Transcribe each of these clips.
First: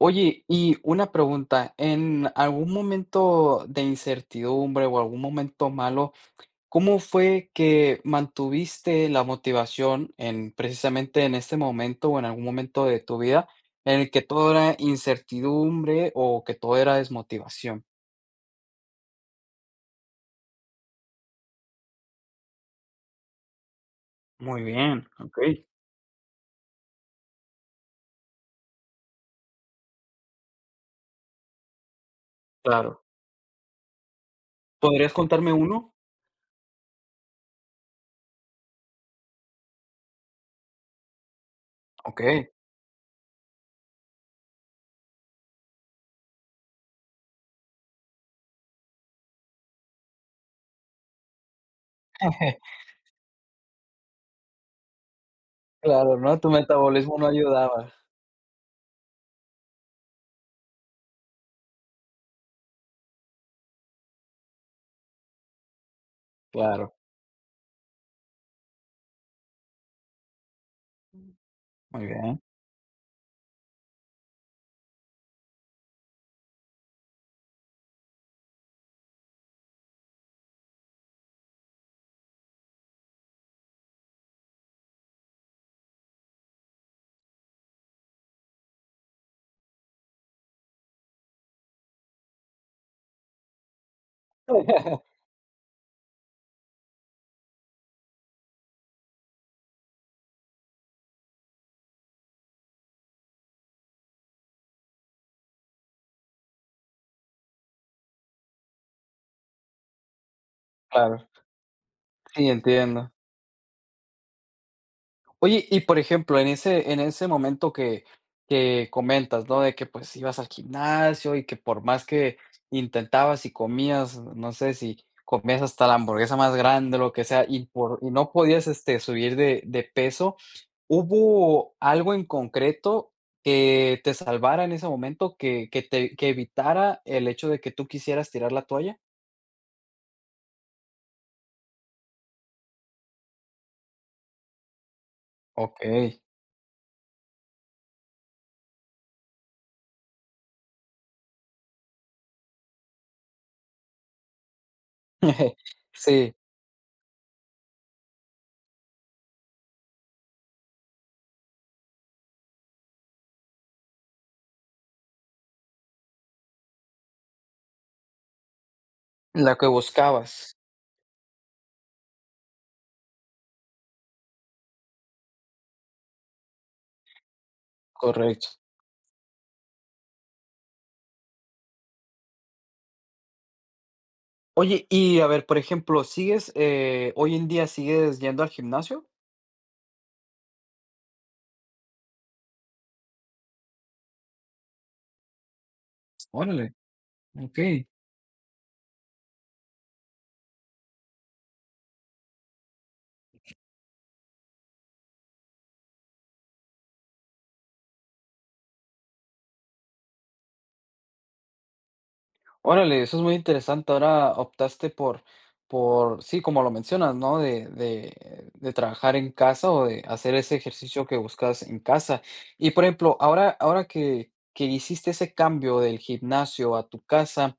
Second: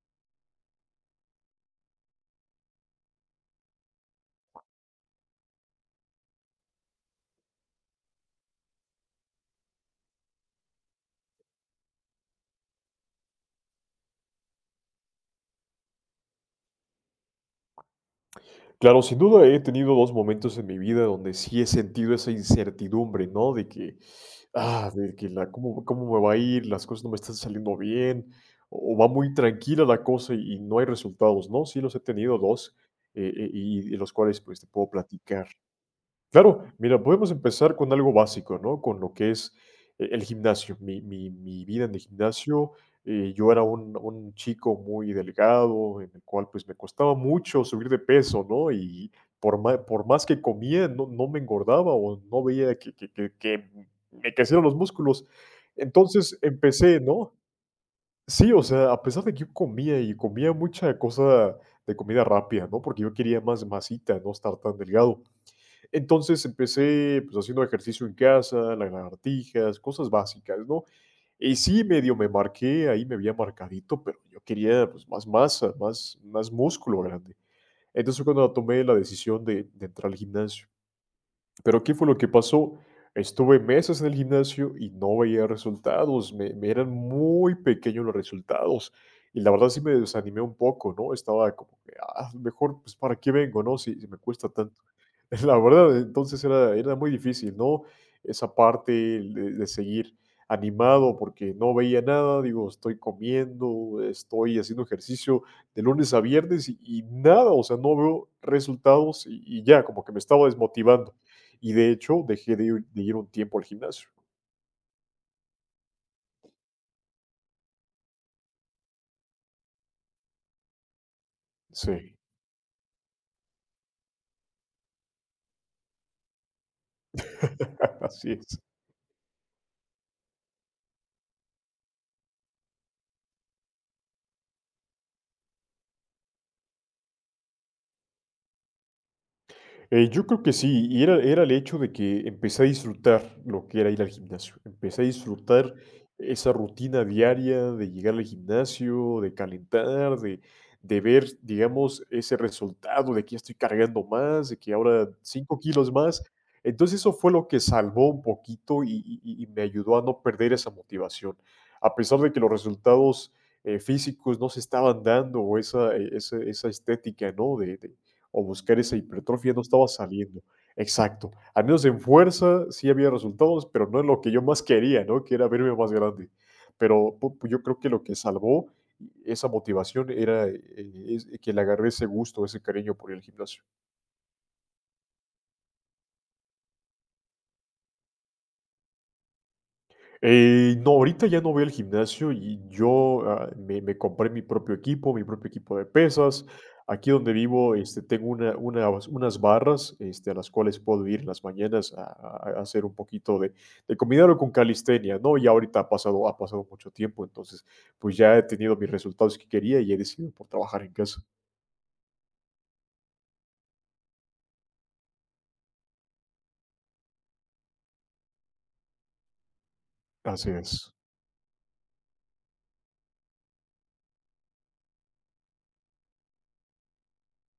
Oye, y una pregunta, en algún momento de incertidumbre o algún momento malo, ¿cómo fue que mantuviste la motivación en precisamente en este momento o en algún momento de tu vida en el que todo era incertidumbre o que todo era desmotivación? Claro, sin duda he tenido 2 momentos en mi vida donde sí he sentido esa incertidumbre, ¿no? De que, Muy ah, bien, de que la okey, cómo cómo me va a ir, las cosas no me están saliendo bien, o va muy tranquila la cosa y no hay resultados, ¿no? Sí los he tenido dos claro. Y los cuales, pues, te puedo ¿Podrías platicar. contarme uno? Claro, mira, podemos empezar con algo básico, ¿no? Con lo que es el gimnasio. Mi vida en el Okey. gimnasio. Yo era un chico muy delgado, en el cual pues me costaba mucho subir de peso, ¿no? Y por más que comía, no me engordaba o no veía que me crecieran los músculos. Claro, ¿no? Entonces Tu empecé, metabolismo no ¿no? ayudaba. Sí, o sea, a pesar de que yo comía y comía mucha cosa de comida rápida, ¿no? Porque yo quería más masita, no estar tan delgado, entonces Claro, empecé, pues, haciendo ejercicio en casa, lagartijas, cosas básicas, ¿no? Y sí, muy medio me bien. marqué, ahí me veía marcadito, pero yo quería, pues, más masa, más músculo grande. Entonces, fue cuando tomé la decisión de entrar al gimnasio. Pero, ¿qué fue lo que pasó? Estuve meses en el gimnasio y no veía resultados, me eran muy pequeños los resultados. Y la verdad sí me desanimé un poco, ¿no? Estaba como que, mejor, pues, ¿para qué vengo, no? Si me cuesta tanto. La verdad, entonces era muy difícil, ¿no? Esa parte de seguir animado porque no veía nada, digo, estoy comiendo, estoy haciendo ejercicio de lunes a viernes y nada, o sea, no veo resultados y ya, como que me estaba desmotivando. Claro, Y de hecho, sí, dejé de ir de entiendo. ir un tiempo al gimnasio. Oye, y por ejemplo, en ese momento que comentas, ¿no? De que, pues, ibas al gimnasio y que por más Sí, que intentabas y comías, no sé, si comías hasta la hamburguesa más grande, lo que sea, y no así es. podías, este, subir de peso, ¿hubo algo en concreto que te salvara en ese momento, que te que evitara el hecho de que tú quisieras tirar la toalla? Yo creo que sí, y era el hecho de que empecé a disfrutar lo que era ir al gimnasio. Empecé a disfrutar Okey. esa rutina diaria de llegar al gimnasio, de calentar, de ver, digamos, ese resultado de que ya estoy cargando más, de que ahora 5 kilos más. Sí, Entonces eso fue lo que salvó un poquito y me ayudó a no perder esa motivación. A pesar de que los resultados físicos no se estaban dando o esa estética, ¿no? O buscar esa hipertrofia la no que estaba buscabas, saliendo. Exacto. Al menos en fuerza sí había resultados, pero no en lo que yo más quería, ¿no? Que era verme más grande. Pero yo creo que lo que correcto. salvó esa motivación era que le agarré ese gusto, ese cariño por el gimnasio. Oye, y a ver, por ejemplo, ¿sigues, hoy en día sigues yendo al gimnasio? No, ahorita ya no voy al gimnasio y yo, me compré mi propio equipo de pesas. Órale, Aquí donde vivo, okey. este, tengo unas barras, este, a las cuales puedo ir en las mañanas a hacer un poquito de combinarlo con calistenia, ¿no? Y ahorita ha pasado mucho tiempo, entonces, pues, ya he tenido mis resultados que quería y he decidido por trabajar en casa. Órale, eso es muy interesante. Ahora optaste por sí, como lo mencionas, ¿no? De trabajar en casa o de hacer Así ese es, ejercicio que buscas en casa. Y, por ejemplo, ahora que hiciste ese cambio del gimnasio a tu casa.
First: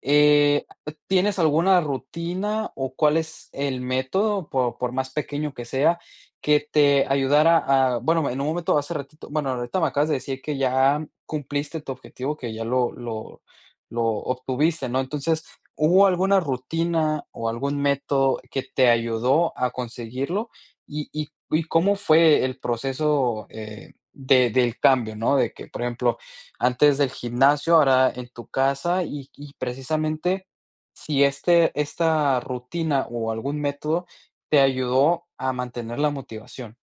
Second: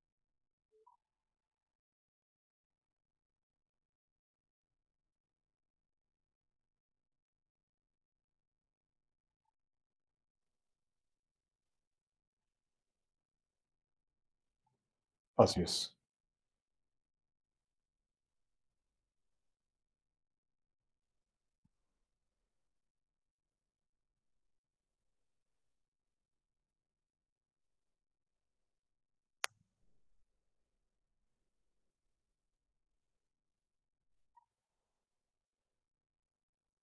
Eh, ¿Tienes alguna rutina o cuál es el método, por más pequeño que sea, que te ayudara a bueno, en un momento hace ratito, bueno, ahorita me acabas de decir que ya cumpliste tu objetivo, que ya lo obtuviste, ¿no? Entonces, así es. ¿hubo alguna rutina o algún método que te ayudó a conseguirlo? ¿Y cómo fue el proceso, de del cambio, no? De que, por ejemplo, antes del gimnasio, ahora en tu casa y precisamente si esta rutina o algún método te ayudó a mantener la motivación.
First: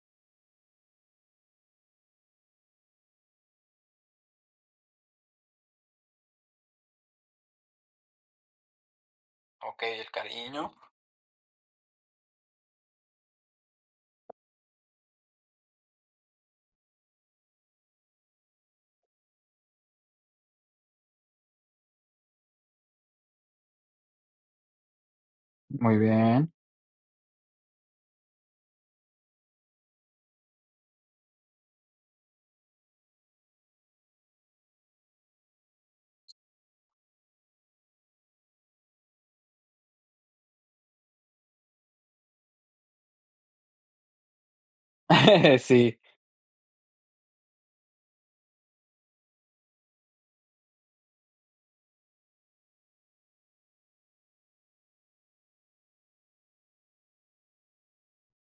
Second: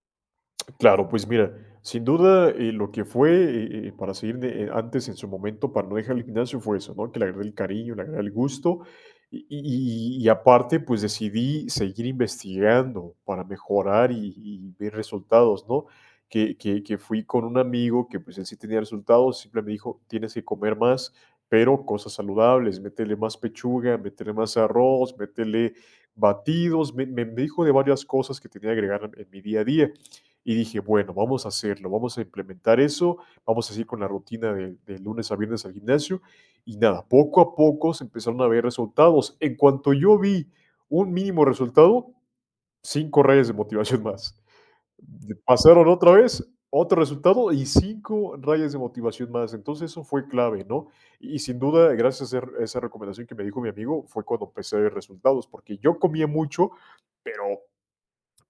Claro, pues mira, sin duda, lo que fue para seguir antes en su momento para no dejar el gimnasio fue eso, ¿no? Que le agarré el cariño, le agarré el gusto y, Okey, el y- y cariño. aparte pues decidí seguir investigando para mejorar y ver resultados, ¿no? Que fui con un amigo que pues él sí tenía resultados, simplemente me dijo, tienes que comer más, pero cosas saludables, métele más pechuga, métele más arroz, métele Muy bien. batidos, me dijo de varias cosas que tenía que agregar en mi día a día. Y dije, bueno, vamos a hacerlo, vamos a implementar eso, vamos a ir con la rutina de lunes a viernes al gimnasio. Y nada, poco a poco se empezaron a ver resultados. En cuanto yo vi un mínimo resultado, cinco rayas de motivación más. Pasaron Sí, otra vez, otro resultado y cinco rayas de motivación más. Entonces eso fue clave, ¿no? Y sin duda, gracias a esa recomendación que me dijo mi amigo, fue cuando empecé a ver resultados, porque yo comía mucho, pero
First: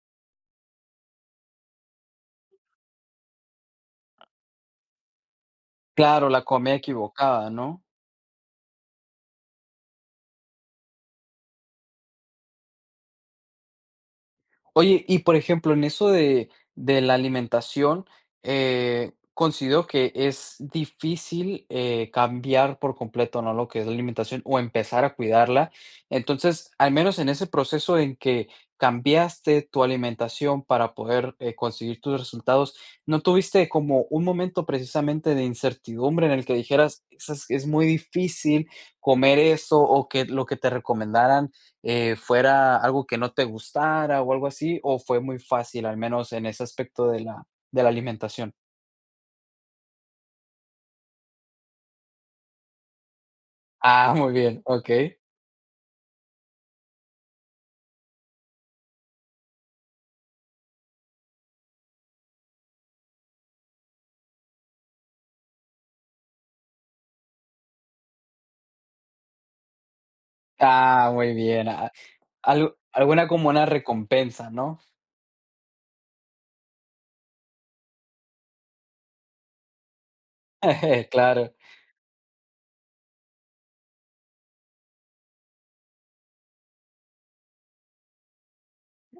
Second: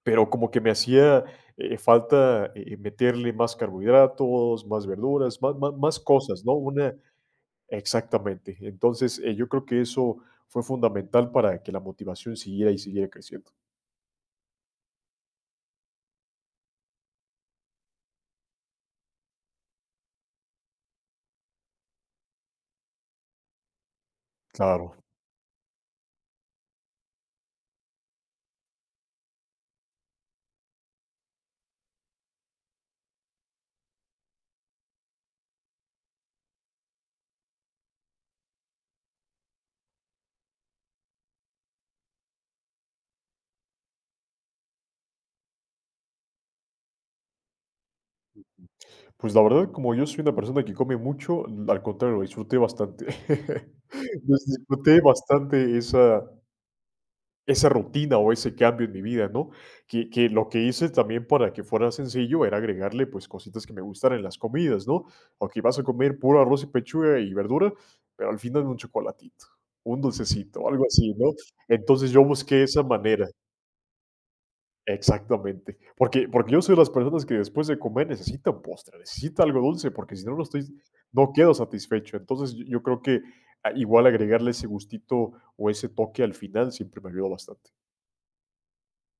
pero como que me hacía, falta, meterle más carbohidratos, más verduras, más claro, la cosas, ¿no? comida Una equivocada, ¿no? exactamente. Entonces, yo creo que eso fue fundamental para que la motivación siguiera y siguiera creciendo. Oye, y por ejemplo, en eso de la alimentación, considero que es difícil, cambiar por completo, ¿no?, lo que es la alimentación o Claro. empezar a cuidarla. Entonces, al menos en ese proceso en que cambiaste tu alimentación para poder, conseguir tus resultados, ¿no tuviste como un momento precisamente de incertidumbre en el que dijeras: es muy difícil comer eso", o que lo que te recomendaran fuera algo que no te gustara o algo así, o fue muy fácil, al menos en ese aspecto de la alimentación. Pues, la verdad, como yo soy una persona que come mucho, al contrario, lo disfruté bastante. Ah, muy bien, disfruté okey. bastante esa rutina o ese cambio en mi vida, ¿no? Que lo que hice también para que fuera sencillo era agregarle pues cositas que me gustan en las comidas, ¿no? Ok, vas a comer puro arroz y pechuga y verdura, pero al final un chocolatito, un dulcecito, algo Ah, así, ¿no? muy bien. Ah, Entonces yo busqué algo esa manera, alguna como una recompensa, ¿no? exactamente, porque yo soy de las personas que después de comer necesita un postre, necesita algo dulce, porque si no, no estoy, no Claro. quedo satisfecho. Entonces yo creo que igual agregarle ese gustito o ese toque al final siempre me ayudó bastante.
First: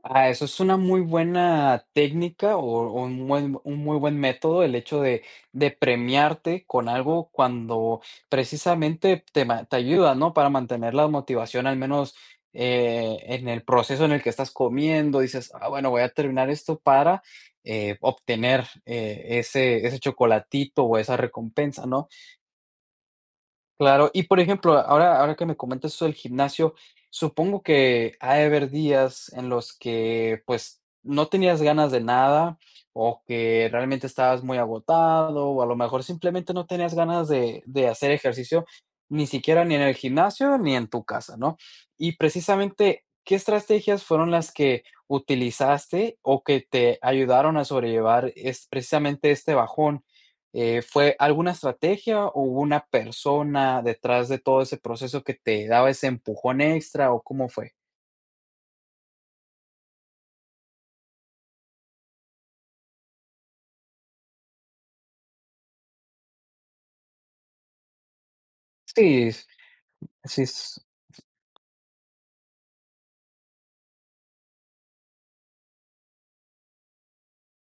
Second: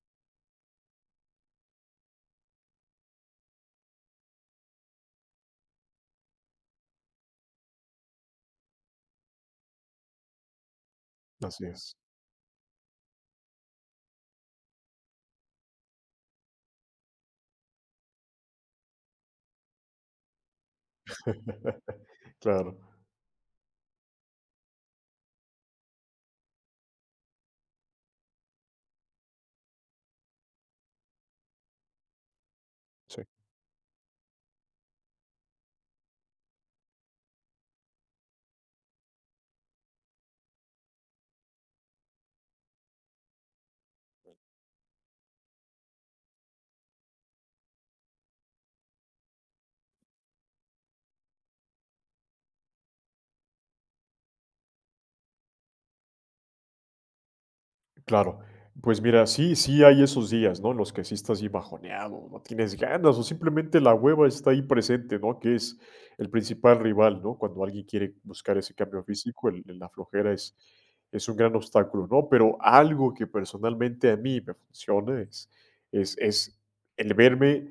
Ah, eso es una muy buena técnica o un buen, un muy buen método, el hecho de premiarte con algo cuando precisamente te, ma- te ayuda, ¿no? Para mantener la motivación, Así al es. menos en el proceso en el que estás comiendo, dices, ah, bueno, voy a terminar esto para obtener ese, ese chocolatito o esa recompensa, ¿no? Claro, Claro, y por ejemplo, ahora que me comentas eso del gimnasio, supongo que ha de haber días en los que, pues, no tenías ganas de nada, o sí. que realmente estabas muy agotado, o a lo mejor simplemente no tenías ganas de hacer ejercicio, ni siquiera ni en el gimnasio ni en tu casa, ¿no? Y precisamente, ¿qué estrategias fueron las que utilizaste o que te ayudaron a sobrellevar es precisamente este bajón? ¿Fue alguna estrategia o hubo una persona detrás de todo ese proceso que te daba ese empujón extra o cómo fue? Claro. Pues mira, sí, sí hay esos días, ¿no? En los que sí estás así bajoneado, no tienes ganas, o simplemente la hueva está ahí presente, ¿no? Que es el principal rival, ¿no? Cuando alguien quiere buscar ese cambio Sí, s físico, la flojera sí es, s es un gran obstáculo, ¿no? Pero algo que personalmente a mí me funciona es el verme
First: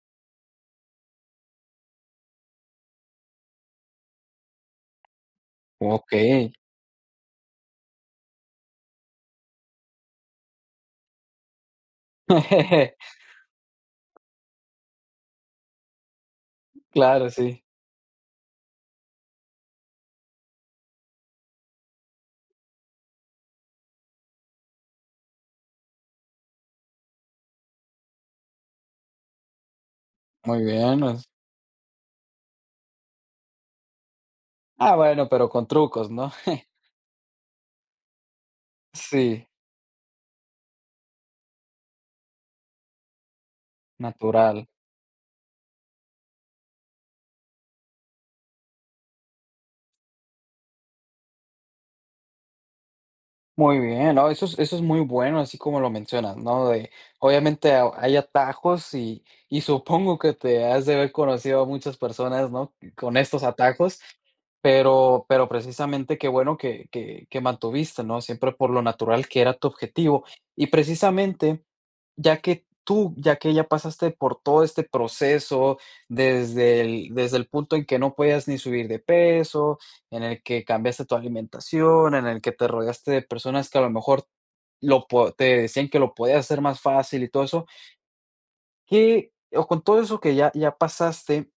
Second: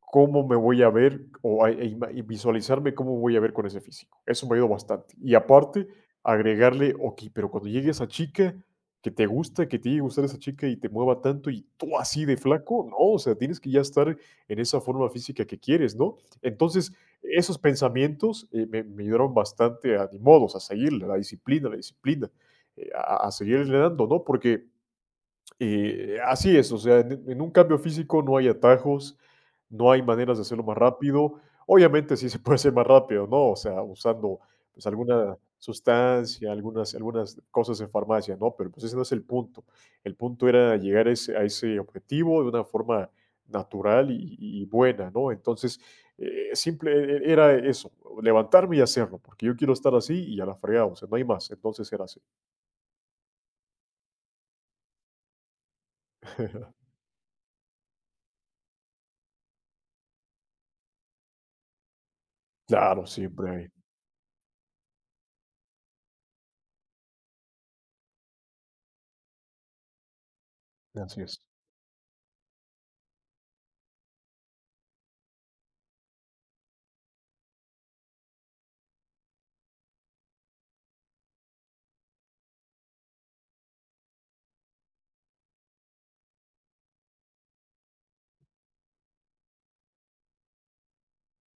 cómo me voy a ver o a- e ima- y visualizarme cómo voy a ver con ese físico. Eso me ayuda bastante. Y aparte, okey. agregarle, ok, pero cuando llegue esa chica que te gusta, que te llegue a gustar esa chica y te mueva tanto y tú así de flaco, no, o sea, tienes que ya estar en esa forma física que quieres, ¿no? Entonces, Claro, esos sí. pensamientos, me ayudaron bastante a, ni modos, a seguir la disciplina, a seguir entrenando, ¿no? Porque y así es, o sea, en un cambio físico no hay atajos, no hay maneras de Muy hacerlo más bien, os rápido. Obviamente sí se puede hacer más rápido, ¿no? O sea, usando, pues, ah, bueno, alguna pero con trucos, ¿no? sustancia, algunas cosas en farmacia, ¿no? Pero, pues, ese no es el Sí, punto. El punto era llegar a ese objetivo de una forma natural y natural. buena, ¿no? Entonces, simple e e era eso, levantarme y hacerlo, porque yo quiero estar así y a la fregada, o sea, no hay más. Entonces era así. Muy bien, no, eso es muy bueno, así como lo mencionas, ¿no? De obviamente a hay atajos y supongo que te has de haber conocido a muchas personas, ¿no? Claro, Con estos siempre hay. atajos, pero precisamente qué bueno que que mantuviste, ¿no? Siempre por lo natural que era tu objetivo. Y Así es. precisamente ya que tú ya que ya pasaste por todo este proceso, desde el punto en que no podías ni subir de peso, en el que cambiaste tu alimentación, en el que te rodeaste de personas que a lo mejor lo po te decían que lo podías hacer más fácil y todo eso, ¿qué o con todo eso que ya pasaste,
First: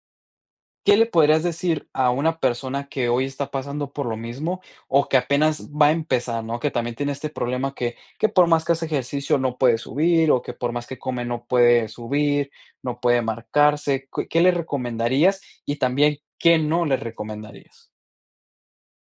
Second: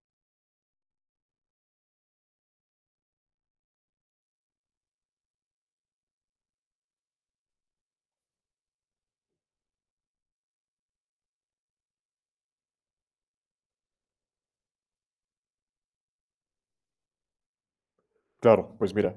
¿qué le podrías decir a una persona que hoy está pasando por lo mismo o que apenas va a empezar, ¿no? Que también tiene este problema que por más que hace ejercicio no puede subir o que por más que come no puede subir, no puede marcarse. ¿Qué, qué le recomendarías y también qué no le recomendarías? Claro, pues mira,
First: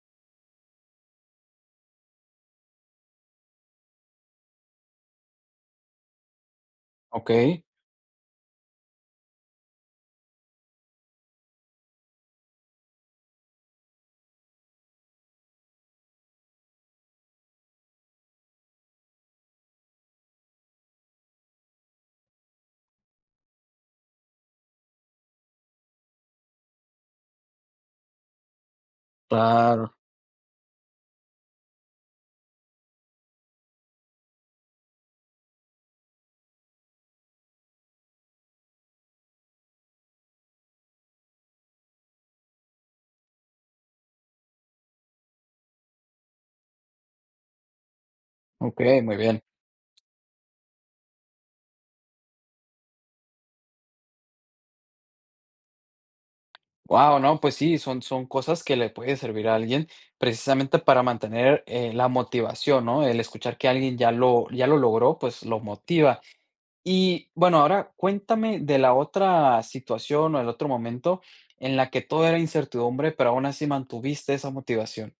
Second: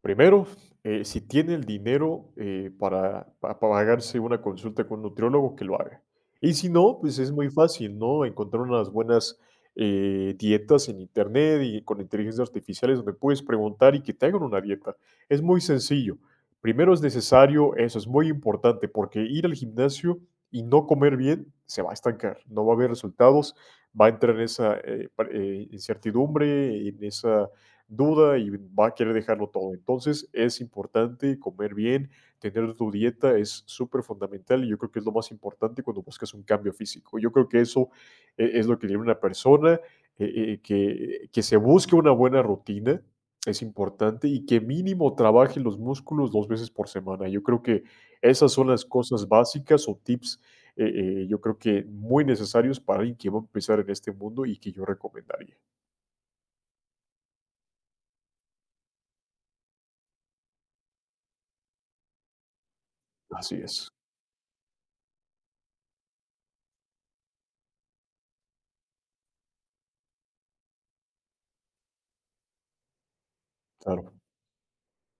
primero, si tiene el dinero, para, pagarse una consulta con un nutriólogo, que lo haga. Y si no, pues Ok, es muy fácil, ¿no? Encontrar unas buenas, dietas en internet y con inteligencias artificiales donde puedes preguntar y que te hagan una dieta. Es muy sencillo. Primero es necesario, eso es muy importante, porque ir al gimnasio y no comer bien se va a estancar, no va a haber resultados, va a entrar en esa, incertidumbre, en esa duda y va a querer dejarlo todo. claro. Entonces, es importante comer bien, tener tu dieta es súper fundamental y yo creo que es lo más importante cuando buscas un cambio físico. Yo creo que eso es lo que tiene una persona, que se busque una buena rutina, es importante y que mínimo trabaje los músculos dos veces por semana. Yo creo que esas son Ok, las muy cosas bien. básicas o tips, yo creo que muy necesarios para alguien que va a empezar en este mundo y que yo recomendaría. Wow, no, pues sí, son, son cosas que le puede servir a alguien precisamente para mantener la motivación, ¿no? El escuchar Así que es, alguien ya lo logró, pues lo motiva. Y bueno, ahora cuéntame de la otra situación o el otro momento en la que todo era incertidumbre, pero aún así claro. mantuviste esa motivación.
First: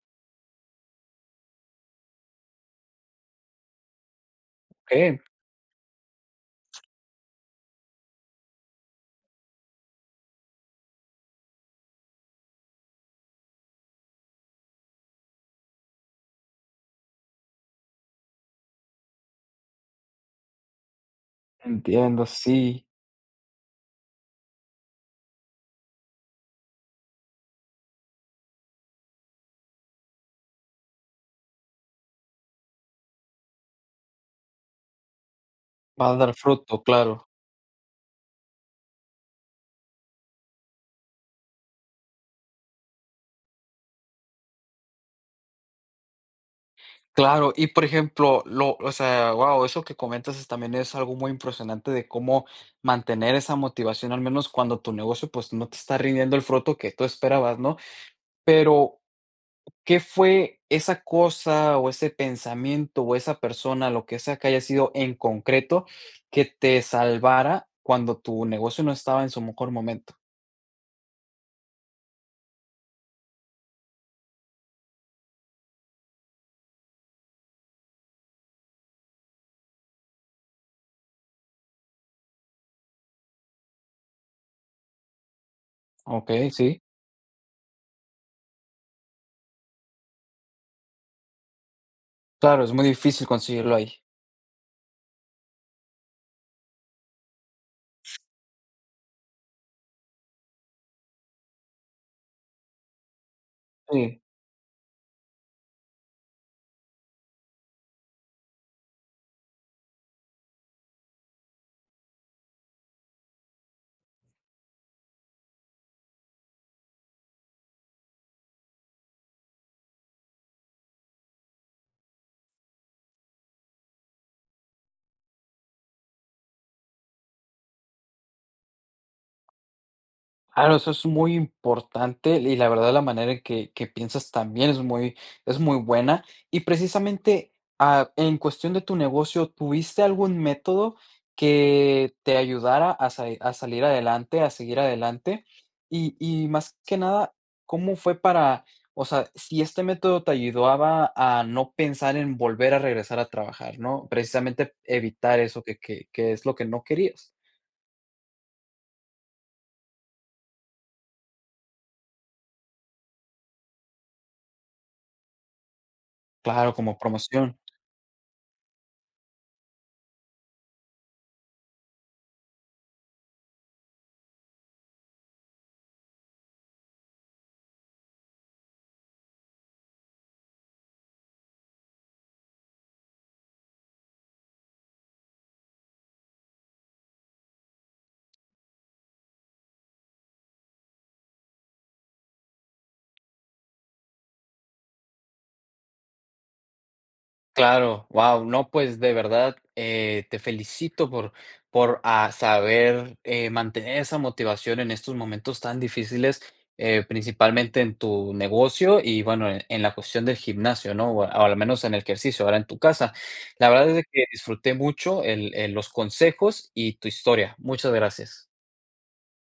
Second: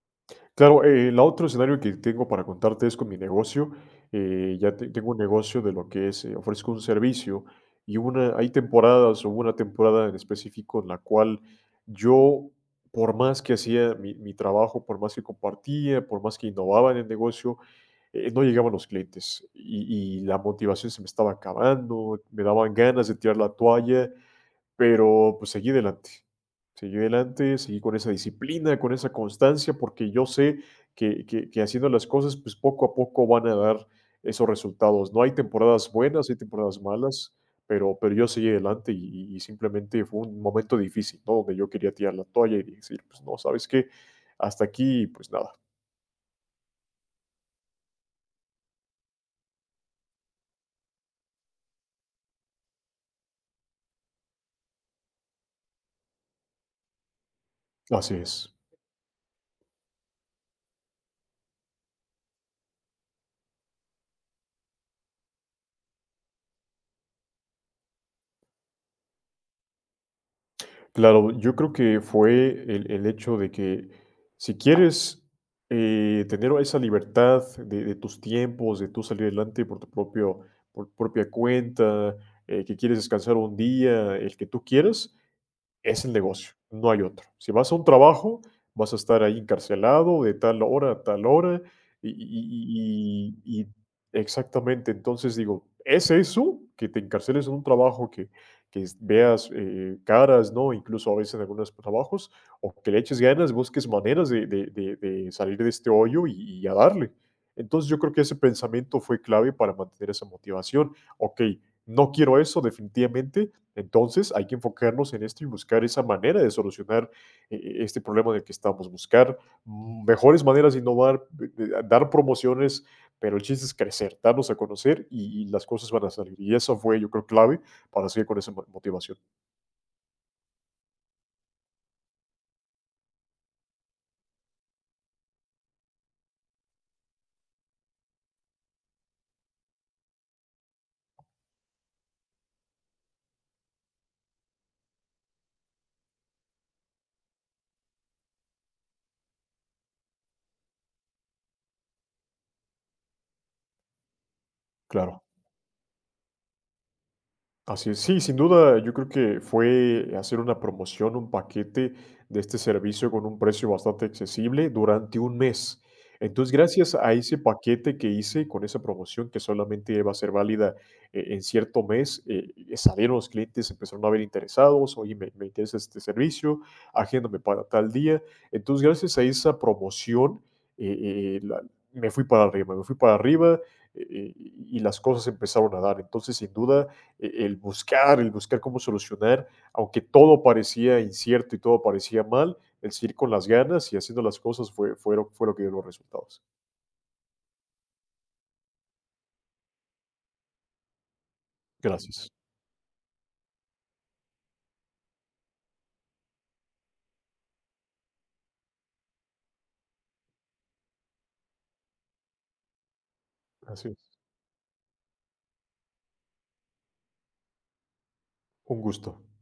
Claro, el otro escenario que tengo para contarte es con mi negocio. Tengo un Okey, negocio de lo que es, ofrezco un servicio y hay temporadas, hubo una temporada en específico en la cual yo, por más que hacía mi trabajo, por más que compartía, por más que innovaba en el negocio, no llegaban los clientes y la motivación se me estaba acabando, entiendo, me daban sí, ganas de tirar la toalla pero, pues, seguí adelante. Seguí adelante, seguí con esa disciplina, con esa constancia, porque yo sé que haciendo las cosas, pues, poco a poco van a dar esos resultados, ¿no? Hay temporadas va a dar buenas, hay fruto, temporadas claro. malas, pero yo seguí adelante y simplemente fue un momento difícil, ¿no? Donde yo quería tirar la toalla y decir, pues no, ¿sabes qué? Hasta aquí, pues nada. Claro, y por ejemplo, lo o sea, wow, eso que comentas es también es algo muy impresionante de cómo mantener esa motivación, al menos cuando tu negocio, pues, no te está rindiendo el fruto que tú esperabas, ¿no? Así es. Pero ¿qué fue esa cosa, o ese pensamiento, o esa persona, lo que sea que haya sido en concreto, que te salvara cuando tu negocio no estaba en su mejor momento? Claro, yo creo que fue el hecho de que si quieres, tener esa libertad de tus tiempos, de tú salir adelante por tu propia cuenta, que quieres descansar un día, el que tú quieras, es el Okey, negocio, sí. no hay otro. Si vas a un trabajo, vas a estar ahí encarcelado de tal hora a tal hora y Claro, es muy y difícil y y y conseguirlo ahí. exactamente. Entonces, digo, ¿es eso? Que te encarceles en un trabajo que s veas, caras, ¿no? Incluso a veces en algunos trabajos, o que le eches ganas, busques Sí. maneras de salir de este hoyo y a darle. Entonces, yo creo que ese pensamiento fue clave para mantener esa motivación. Okey, no quiero eso definitivamente, entonces, hay que enfocarnos en esto y buscar esa manera de solucionar, este problema en el que estamos, buscar, mejores maneras de innovar, de dar promociones, pero el chiste es crecer, darnos a conocer y las cosas van a salir. Y eso fue, yo creo, clave para seguir con esa motivación. Claro, eso es muy importante y la verdad la manera en que piensas también es muy buena. Y precisamente, ah, en cuestión de tu negocio, ¿tuviste algún método que te ayudara a sa a salir adelante, a seguir adelante? Y más que nada, ¿cómo fue para o sea, si este método te ayudaba a no pensar en volver a regresar a trabajar, ¿no? Precisamente Claro. evitar eso que que es lo que no querías. Así es. Sí, sin duda, yo creo que fue hacer una promoción, un paquete de este servicio con un precio bastante accesible durante un mes. Entonces, Claro, gracias como a ese promoción. paquete que hice con esa promoción que solamente va a ser válida, en cierto mes, salieron los clientes, empezaron a ver interesados, oye, me interesa este servicio, agéndame para tal día. Entonces, gracias a esa promoción, eh, eh, la- me fui para arriba, me fui para arriba, eh, eh, y las cosas empezaron a dar. Entonces, sin duda, el buscar cómo solucionar, aunque todo parecía incierto y todo parecía mal, el seguir con las ganas y haciendo las cosas fue lo que dio los resultados. Claro, wow, no, pues de verdad te felicito por Gracias. ah, saber mantener esa motivación en estos momentos tan difíciles, principalmente en tu negocio y bueno, en la cuestión del gimnasio, ¿no? O al menos en el ejercicio, ahora en tu casa. La verdad Así es de es. que disfruté mucho los consejos y tu historia. Muchas gracias. Un gusto.